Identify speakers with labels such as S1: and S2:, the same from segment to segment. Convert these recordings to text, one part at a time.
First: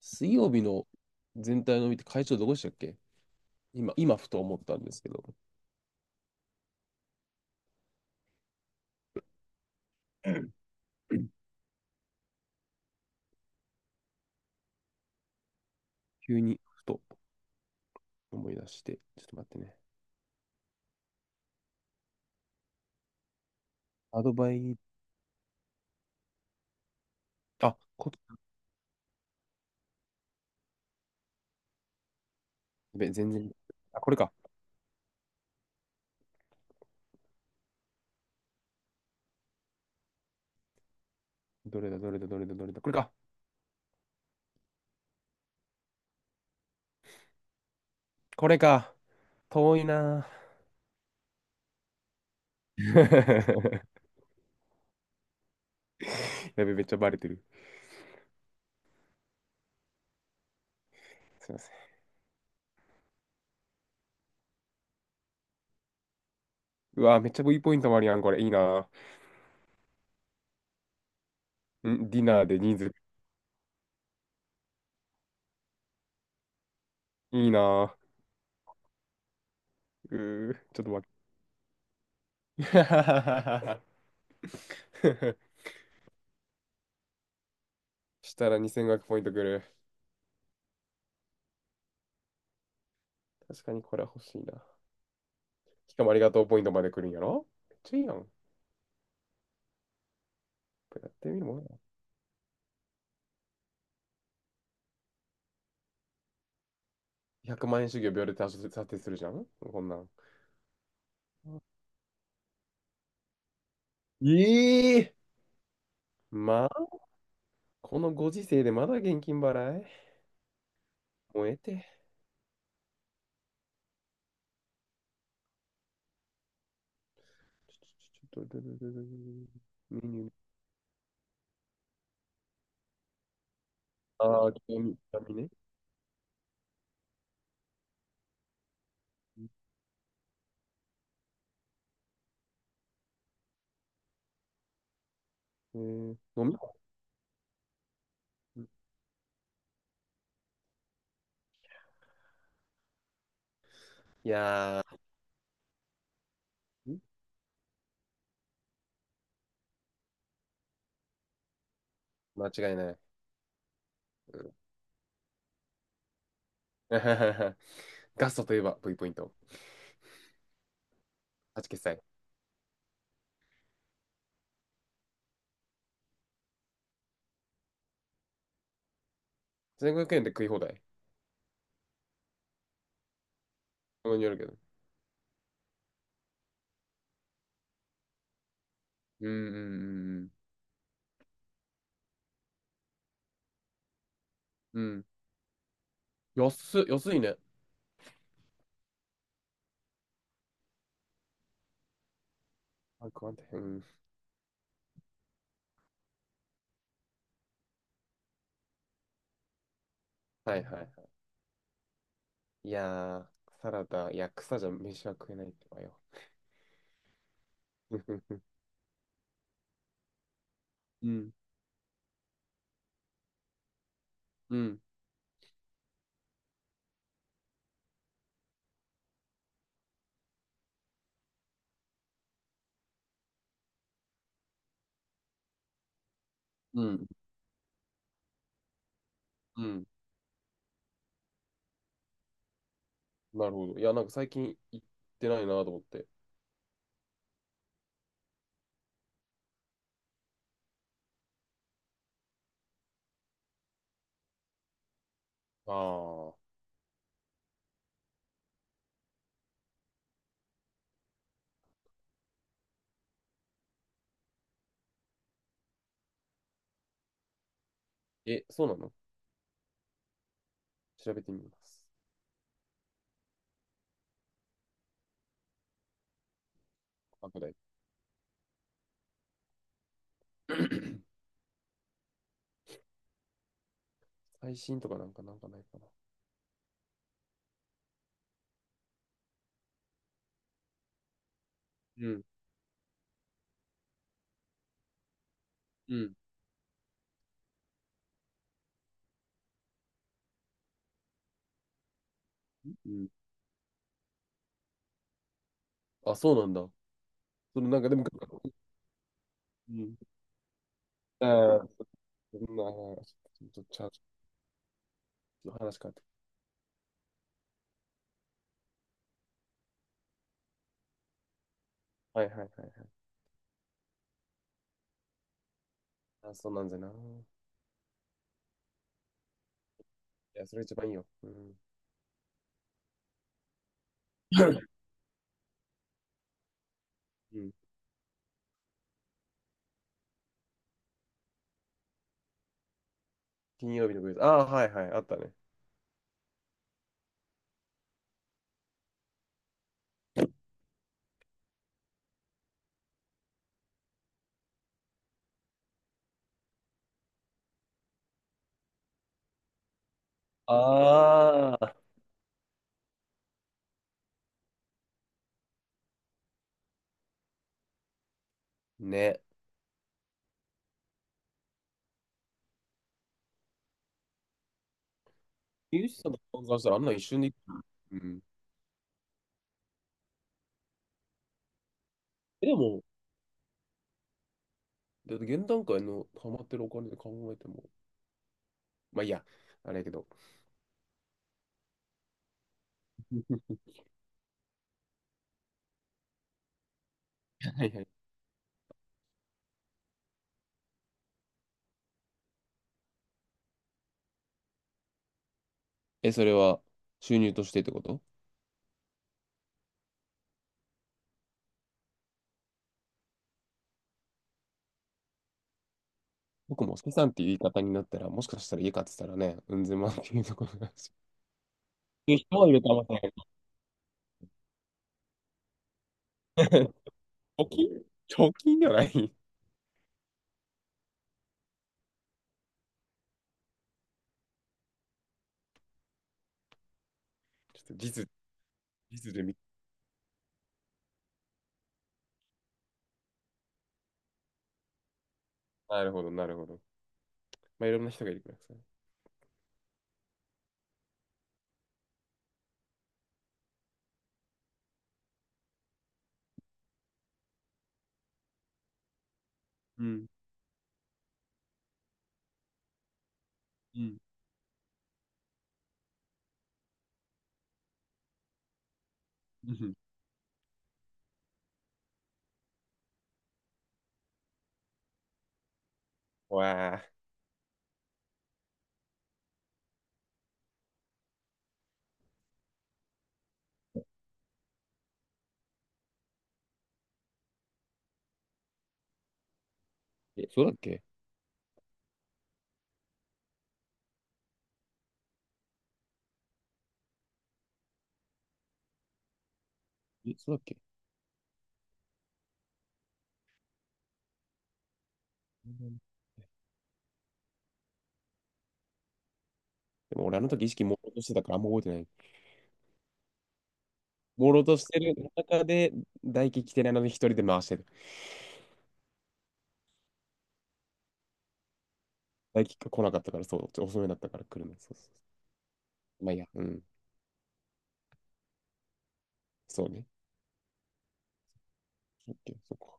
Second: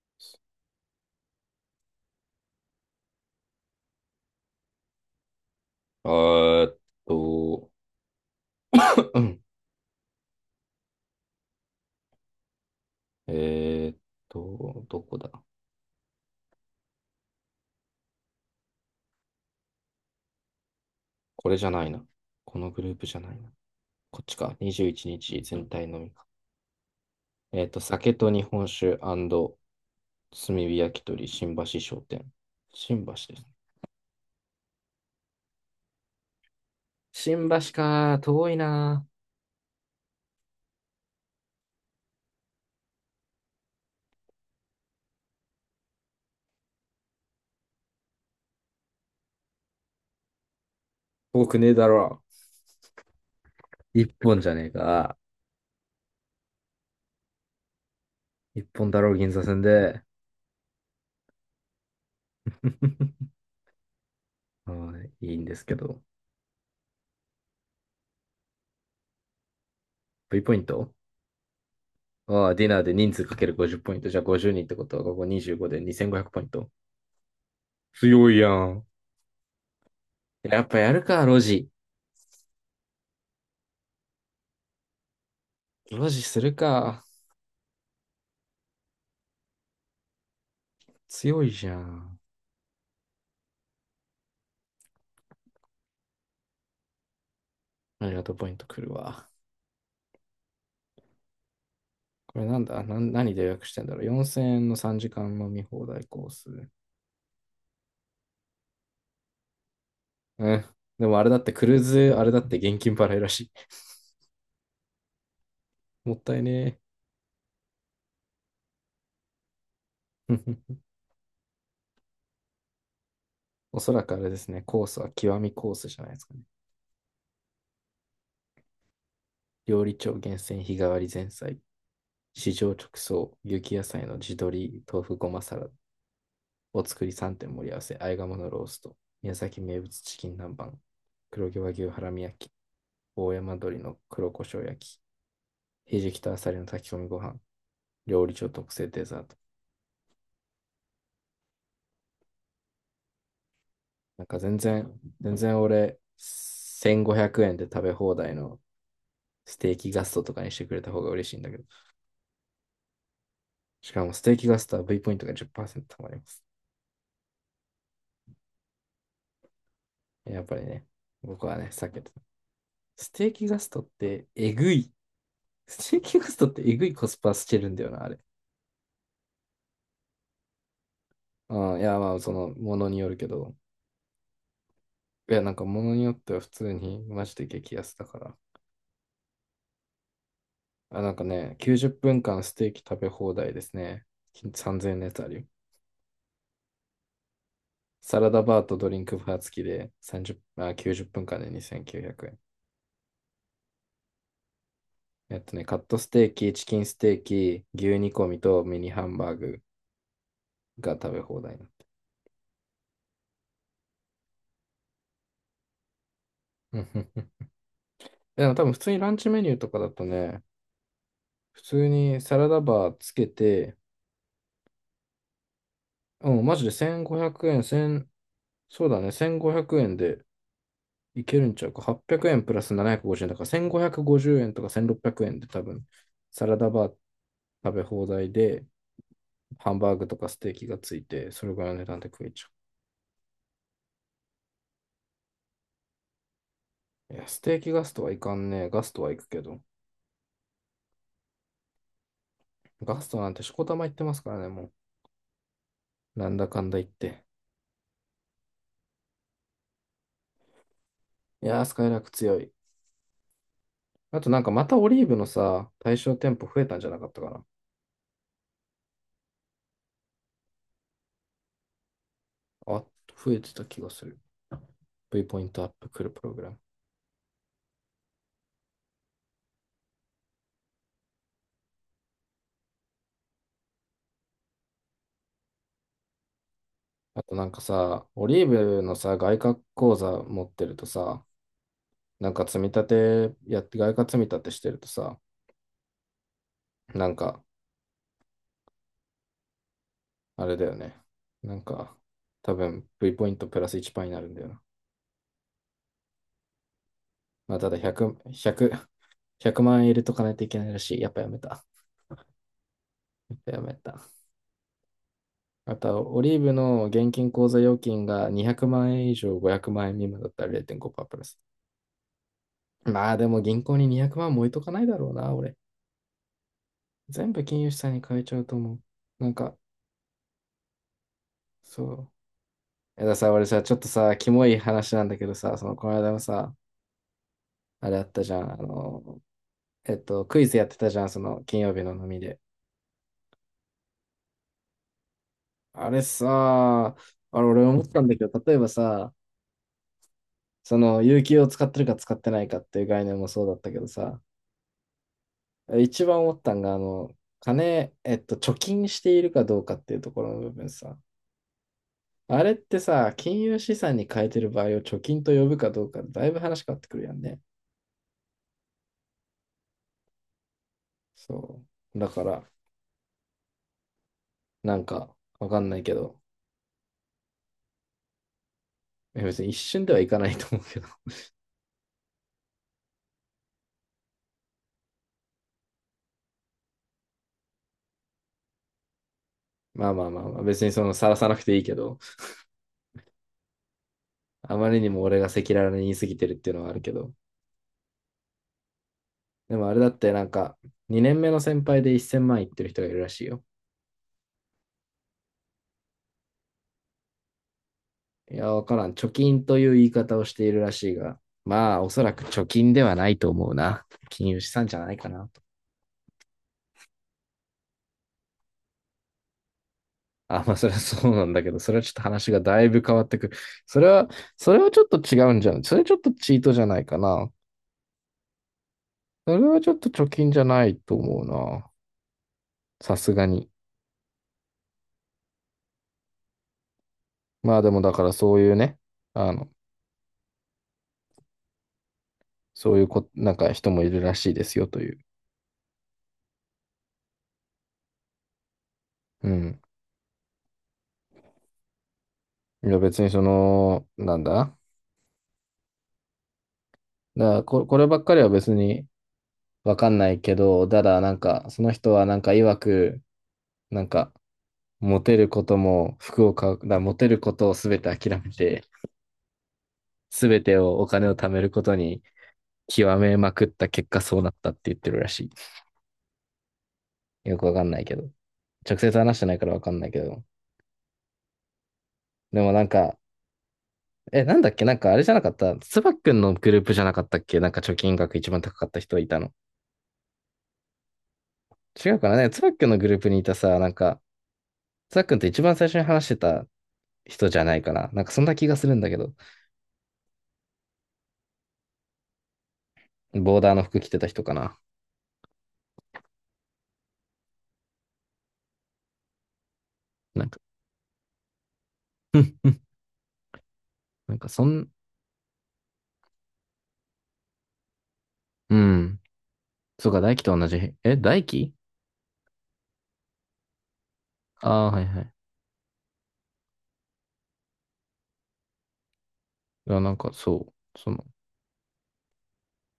S1: 水曜日の全体の見て会長どこでしたっけ。今、今ふと思ったんですけど、
S2: あーっと、えーっどこだ。
S1: 急にふと思い出して、ちょっと待ってね。
S2: これじゃないな。このグループじゃないな。こ
S1: ア
S2: っ
S1: ド
S2: ち
S1: バ
S2: か。
S1: イ、
S2: 21日全体のみか。
S1: あ、こ、
S2: 酒と日本酒炭火焼き鳥新橋商店。
S1: や
S2: 新
S1: べ、
S2: 橋ですね。
S1: あ、これか。
S2: 新橋か。遠いな。
S1: どれだ、どれだ、どれだ、どれだ、これか。これか。遠いな
S2: 遠くねえだろ。
S1: ぁ。
S2: 一 本じゃねえか。
S1: やべ、めっちゃバレてる。
S2: 一本だろう、銀座線で。
S1: すいません。
S2: はいいいんですけど。
S1: うわ、めっちゃ V ポイントもあるやん、これ。いいな
S2: V ポイント。
S1: ぁ。んディナ
S2: あ
S1: ー
S2: あ、
S1: で
S2: ディ
S1: 人
S2: ナー
S1: 数、
S2: で人数かける50ポイント。じゃあ50人ってことは、ここ25で2500ポイント。
S1: いいな
S2: 強いやん。
S1: ぁ。
S2: やっぱ
S1: ちょっと
S2: や
S1: 待
S2: る
S1: って。
S2: か、ロジ。ロジするか。
S1: したら2500ポイントくる。
S2: 強いじゃん。
S1: 確かにこれは欲しいな。しかもありがとうポイントまで来るんやろめっちゃいい
S2: あ
S1: や
S2: り
S1: ん。
S2: が
S1: こ
S2: とう、ポイント来るわ。
S1: れやってみるもんや。
S2: これなんだな。何で予約してんだろう ?4000 円の3時間飲み放題コース。
S1: 1万円主義を秒で達成するじゃんこんなん。
S2: うん。でもあれだってクルーズ、あれだって現金払いらし
S1: ええ、
S2: い。もったい
S1: ま
S2: ね
S1: あ、このご時世でまだ現金払い
S2: え。
S1: 燃えて。
S2: おそらくあれですね、コースは極みコースじゃないですかね。
S1: ちょちょちょちょちょちょちょちょ
S2: 料理
S1: メ
S2: 長
S1: ニュー。
S2: 厳選日替わり前菜、市場直送、雪野菜の地
S1: ああ、興
S2: 鶏、
S1: 味、
S2: 豆腐
S1: 興
S2: ご
S1: 味
S2: ま
S1: ね。
S2: サラダ、お作り3点盛り合わせ、あえ鴨のロースト、宮崎名物チキン南蛮、黒毛和牛ハラミ焼き、大山鶏の黒胡椒焼き、
S1: え
S2: ひじ
S1: ー、
S2: きとあ
S1: 飲
S2: さ
S1: み
S2: りの炊き込みご飯、料理長特製デザート。なん
S1: い
S2: か全
S1: や
S2: 然、全然俺、
S1: ー、
S2: 1500円で食べ放題のステーキガストとかにしてくれた方が嬉しいんだけど、
S1: 間違いない。
S2: しかもステー
S1: う
S2: キ
S1: ん。
S2: ガストは V ポイントが10%貯まります。
S1: ガストといえば V ポイント。
S2: やっぱりね、僕はね、
S1: 8決
S2: 避け
S1: 済。
S2: てた。ステーキガストってえぐい。ステーキガストってえぐいコスパしてるんだよな、あれ。
S1: 1500円で食い放題。
S2: うん、いや、まあ、その、ものによるけど。
S1: そこによるけど。
S2: いや、なんか、ものによっては普通に、マジで激安だから。
S1: うんうん
S2: あ、なんかね、90分間ステーキ食べ放題ですね。
S1: うんうん。
S2: 3000
S1: う
S2: 円の
S1: ん。
S2: やつあるよ。
S1: 安っ、安いね。
S2: サラダバーとドリンクバー付きで30、あ、90分間で2900円。
S1: あくまうん。
S2: カットステーキ、チキンステーキ、牛煮込みとミニハンバーグ
S1: はいはい
S2: が
S1: はい。
S2: 食べ放題になって。
S1: いやー、サラダ、いや、草じゃ飯は食えないってばよ。
S2: うんうんうん。でも 多分普通にランチメニューとかだとね、
S1: うん、
S2: 普通にサラダバーつけて、
S1: うん、
S2: うん、マジで1500円、1そうだね、1500円でいけるんちゃうか。800円プラス750円だから、1550円とか1600円で多分、サラダ
S1: う
S2: バー
S1: ん、
S2: 食べ放題で、
S1: う
S2: ハン
S1: ん。
S2: バーグとかステーキがついて、それぐらいの値段で食えちゃ
S1: なるほど。いや、なんか最近行ってないなと思って。
S2: う。いや、ステーキガストはいかんねえ。ガストは行くけど。ガストなんてしこたま行ってますからね、も
S1: あ
S2: う。なんだ
S1: あ。
S2: かんだ言って。いやー、スカイラーク強い。あとなんかまたオリーブのさ、対象店舗増えたんじゃなかったかな。
S1: え、そうなの。調べてみます。
S2: あ、増えてた気がする。V ポイントアップ来るプログラム。
S1: 後で。最新とかなんかなんかないかな。
S2: あとなんかさ、オリーブのさ、外貨口座持ってるとさ、
S1: うん、
S2: なんか積み立てやって、外貨積み立てしてるとさ、
S1: うん、
S2: なんか、あれだよね。なんか、多
S1: う
S2: 分
S1: ん。
S2: V ポイントプラス1パーになるんだよな。
S1: あ、そうなんだ。
S2: まあ、
S1: その
S2: ただ
S1: なんかでも、
S2: 100
S1: う
S2: 万円入
S1: ん。
S2: れとかないといけないらしい。やっぱ
S1: あ
S2: やめた。や
S1: あ、そんな、ち
S2: っ
S1: ょっ
S2: ぱや
S1: と
S2: め
S1: チャー
S2: た。
S1: ジの
S2: あ
S1: 話
S2: と
S1: かって。
S2: は、オリーブの現金口座預金が200万円以上500万円未満だったら0.5%プラス。
S1: はいはいはいはい。
S2: まあでも銀行に200万も置いとかないだろうな、俺。
S1: あ、そうなんじゃない。
S2: 全部金融資産に変えちゃうと思う。なんか、
S1: や、それ一番いいよ。うん。
S2: そう。やださ、俺さ、ちょっとさ、キモい 話なんだけどさ、その、この間もさ、
S1: うん、
S2: あれあったじゃん、あの、クイズやってたじゃん、その、金曜日の飲みで。
S1: 金曜日のクイズ。ああ、はいはい、あったね。
S2: あれさ、あれ、俺思ったんだけど、例えばさ、その、有給を使ってるか使ってないかっていう概念もそうだったけどさ、一番思ったんが、あの、金、えっと、貯金しているかどうかっていうところの部分さ、
S1: ああ、
S2: あれってさ、金融資産に変えてる場合を貯金と呼ぶかどうかで、だいぶ話変わってくるやんね。
S1: ね。
S2: そう。だから、なんか、わかんな
S1: ミ
S2: い
S1: ュー
S2: け
S1: ジシャンの
S2: ど、
S1: 考えしたらあんな一瞬でいく。うん。
S2: 別に一瞬ではいかないと思うけど。
S1: えでも、で、現段階のハマってるお金で考えても。まあいいや、あれや
S2: ま
S1: け
S2: あま
S1: ど。
S2: あまあまあ、別にその晒さなくていいけど、あまりにも俺が赤裸々に言い過ぎてるっていうのはあるけど。
S1: はいはい。
S2: でもあれだってなんか、2年目の先輩で1000万いってる人がいるらしいよ。
S1: え、それは収入としてってこと。
S2: いや、わからん。貯金という言い方をしているらしいが、まあ、おそらく貯金ではないと思うな。金融資産じゃないかなと。
S1: 僕も資産っていう言い方になったら、もしかしたら家買ってたらね、うんぜまっていうと
S2: あ、
S1: ころ
S2: まあ、そ
S1: があ
S2: れ
S1: る
S2: は
S1: し。
S2: そうなんだけど、それはちょっと 話
S1: 人
S2: が
S1: はい
S2: だ
S1: る
S2: い
S1: か
S2: ぶ
S1: もし
S2: 変
S1: れな
S2: わって
S1: い。
S2: くる。それは、それはちょっと違うんじゃん。それちょっとチートじゃな いかな。
S1: 貯金貯金ではない。ちょ
S2: それはちょっと貯金じゃないと思うな。さすがに。まあ
S1: っ
S2: で
S1: と
S2: もだか
S1: 実、
S2: らそういうね、
S1: 実で
S2: あ
S1: 見、
S2: の、そういうこ、なんか人もいるらしいですよという。
S1: なるほど、なるほど。まあ、いろんな人がいるからさ。
S2: うん。いや別にその、なんだだからこればっかりは別にわ
S1: う
S2: かん
S1: ん、
S2: ないけど、ただなんか、その人はなんか曰く、
S1: う
S2: なん
S1: ん、
S2: か、モテることも服を買う、だからモテることを全て諦めて、
S1: うん。
S2: 全てをお金を貯めることに極めまくった結果そうなったって言ってるらし
S1: わあ。
S2: い。よくわかんないけど。直接話してないからわかんないけど。でもなんか、え、なんだっけ。なんかあれじゃなかった、つばっくんのグループじゃなかったっけ。なんか貯金額一番高かった人いたの。
S1: え、そうだっけ。
S2: 違うかなね。つばっくんのグループにいたさ、なんか、つばっくんって一番最初に話してた人じゃないかな。なんかそんな気がするんだけど、
S1: え、そうだっけ。
S2: ボーダーの服着てた人かな。
S1: うん、でも俺あ
S2: なん
S1: の
S2: か、
S1: 時意識朦朧としてたからあんま覚えてない。
S2: なんか
S1: 朦
S2: そ
S1: 朧とし
S2: ん、
S1: てる中で、大輝来てないのに一人で回してる。
S2: うん。そうか、大輝と同じ。え、大輝。
S1: 大輝が来なかったから、そう、ちょ遅めだったから来るの。
S2: あ
S1: そ
S2: あー、
S1: う
S2: は
S1: そう
S2: い
S1: そ
S2: はい。
S1: う。まあいいや、うん。そう
S2: いや、
S1: ね。
S2: なんかそう、その、
S1: オッケー、そっか。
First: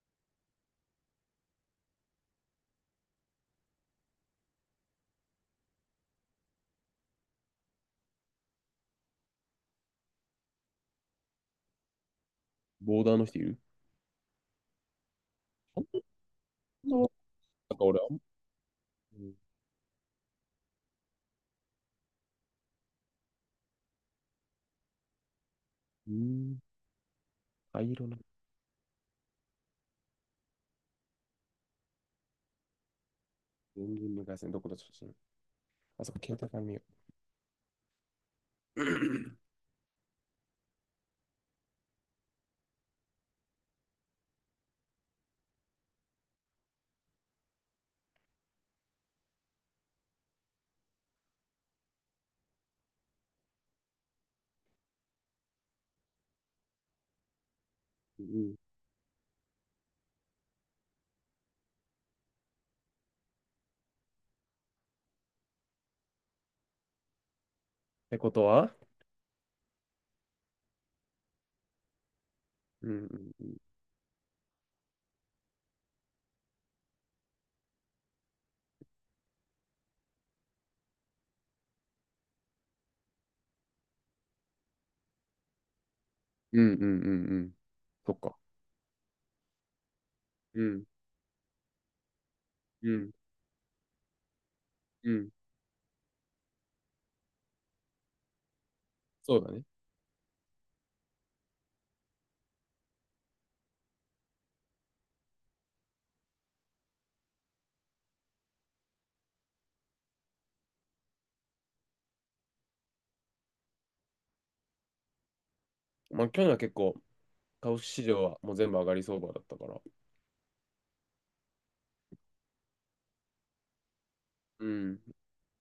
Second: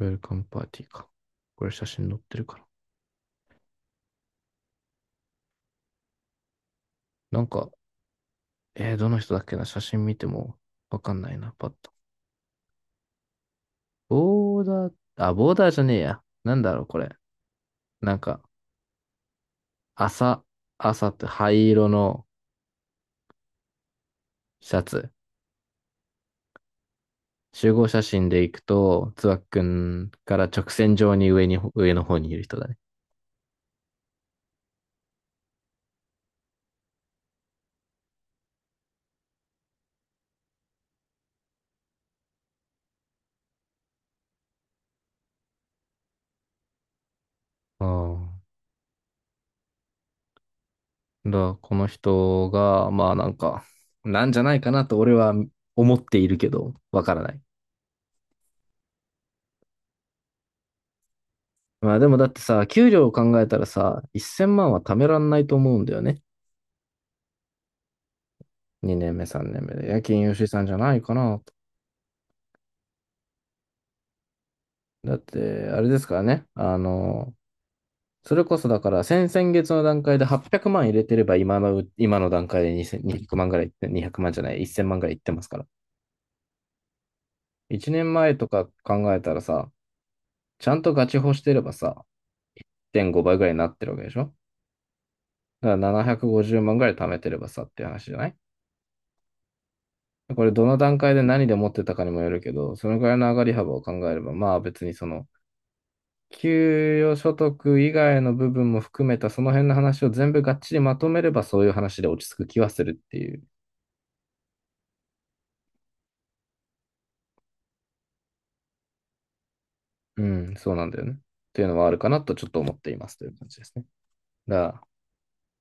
S2: ウェルカムパーティーか。これ写真載ってるから。なんか、どの人だっけな。写真見てもわかんないな、パッと。
S1: ボーダーの人いる。
S2: ボーダー、あ、ボーダーじゃねえ
S1: 本
S2: や。なんだろう、こ
S1: 当。
S2: れ。
S1: なんか俺は、あ
S2: なん
S1: ん、
S2: か、
S1: うん、
S2: 朝、朝って灰色のシャツ。
S1: うーん。
S2: 集合
S1: 灰
S2: 写
S1: 色な。
S2: 真で行くと、つばっくんから直線上に上に、上の方にいる人だね。
S1: 全然無回線どこだ写真。あそこ、携帯から見よ
S2: ああ。だからこの人が、まあなんか、なんじゃないかなと俺は思っているけど、わからない。
S1: う。うんうん。っ
S2: まあでもだってさ、給料を考えたらさ、1000万は貯めらんないと思うんだよね。
S1: てことは、
S2: 2年目、3年目で。夜勤吉井さんじゃないかな。
S1: うんうんうん。
S2: だって、あれですからね。あの、それこそだから、先々月の段階で800万入れてれば、今の段階で2000万ぐらいいって、200万じゃない、1000万ぐらいいってますから。
S1: うんうんうんうん。
S2: 1年
S1: そっ
S2: 前
S1: か。
S2: とか考えたらさ、
S1: う
S2: ちゃん
S1: ん
S2: とガチホしてればさ、
S1: う
S2: 1.5
S1: ん
S2: 倍ぐらいになってるわけでしょ。
S1: うん。
S2: だから750万ぐらい貯めてればさっていう話じゃない？
S1: そうだね。
S2: これどの段階で何で持ってたかにもよるけど、そのぐらいの上がり幅を考えれば、まあ別にその、給与所得以外の部分も含めたその辺の話を全部がっちりまとめればそういう話で落ち着く気はするっていう。
S1: まあ、去年は結構、株式市場はもう全部上がり相場だったから。
S2: うん、そうなんだよね。っていうのはあるかなとちょっと思っていますという感じですね。だか
S1: う
S2: ら、
S1: ん、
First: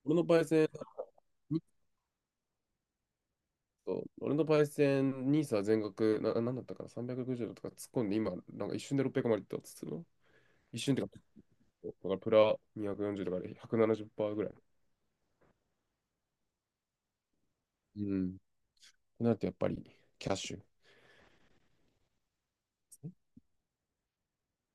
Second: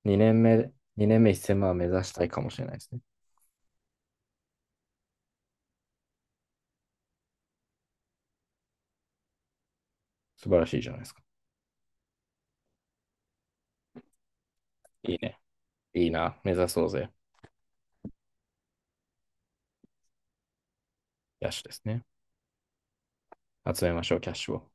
S1: 俺の
S2: 2
S1: パ
S2: 年
S1: イセン、
S2: 目、2年目1000万目指したいかもしれないですね。
S1: そう俺のパイセン、ニーサは全額、な、なんだったかな、360度とか突っ込んで、今、なんか一瞬で600までいったっつうての。
S2: 素晴らし
S1: 一
S2: いじゃ
S1: 瞬
S2: な
S1: っ
S2: い
S1: て
S2: で
S1: か、
S2: すか。
S1: だからプラ240とかで170%ぐらい。
S2: いいね。いいな。目指そうぜ。
S1: うん。ってなるとやっぱりキャッシュ。
S2: キャッシュですね。集めましょう、キャッシュを。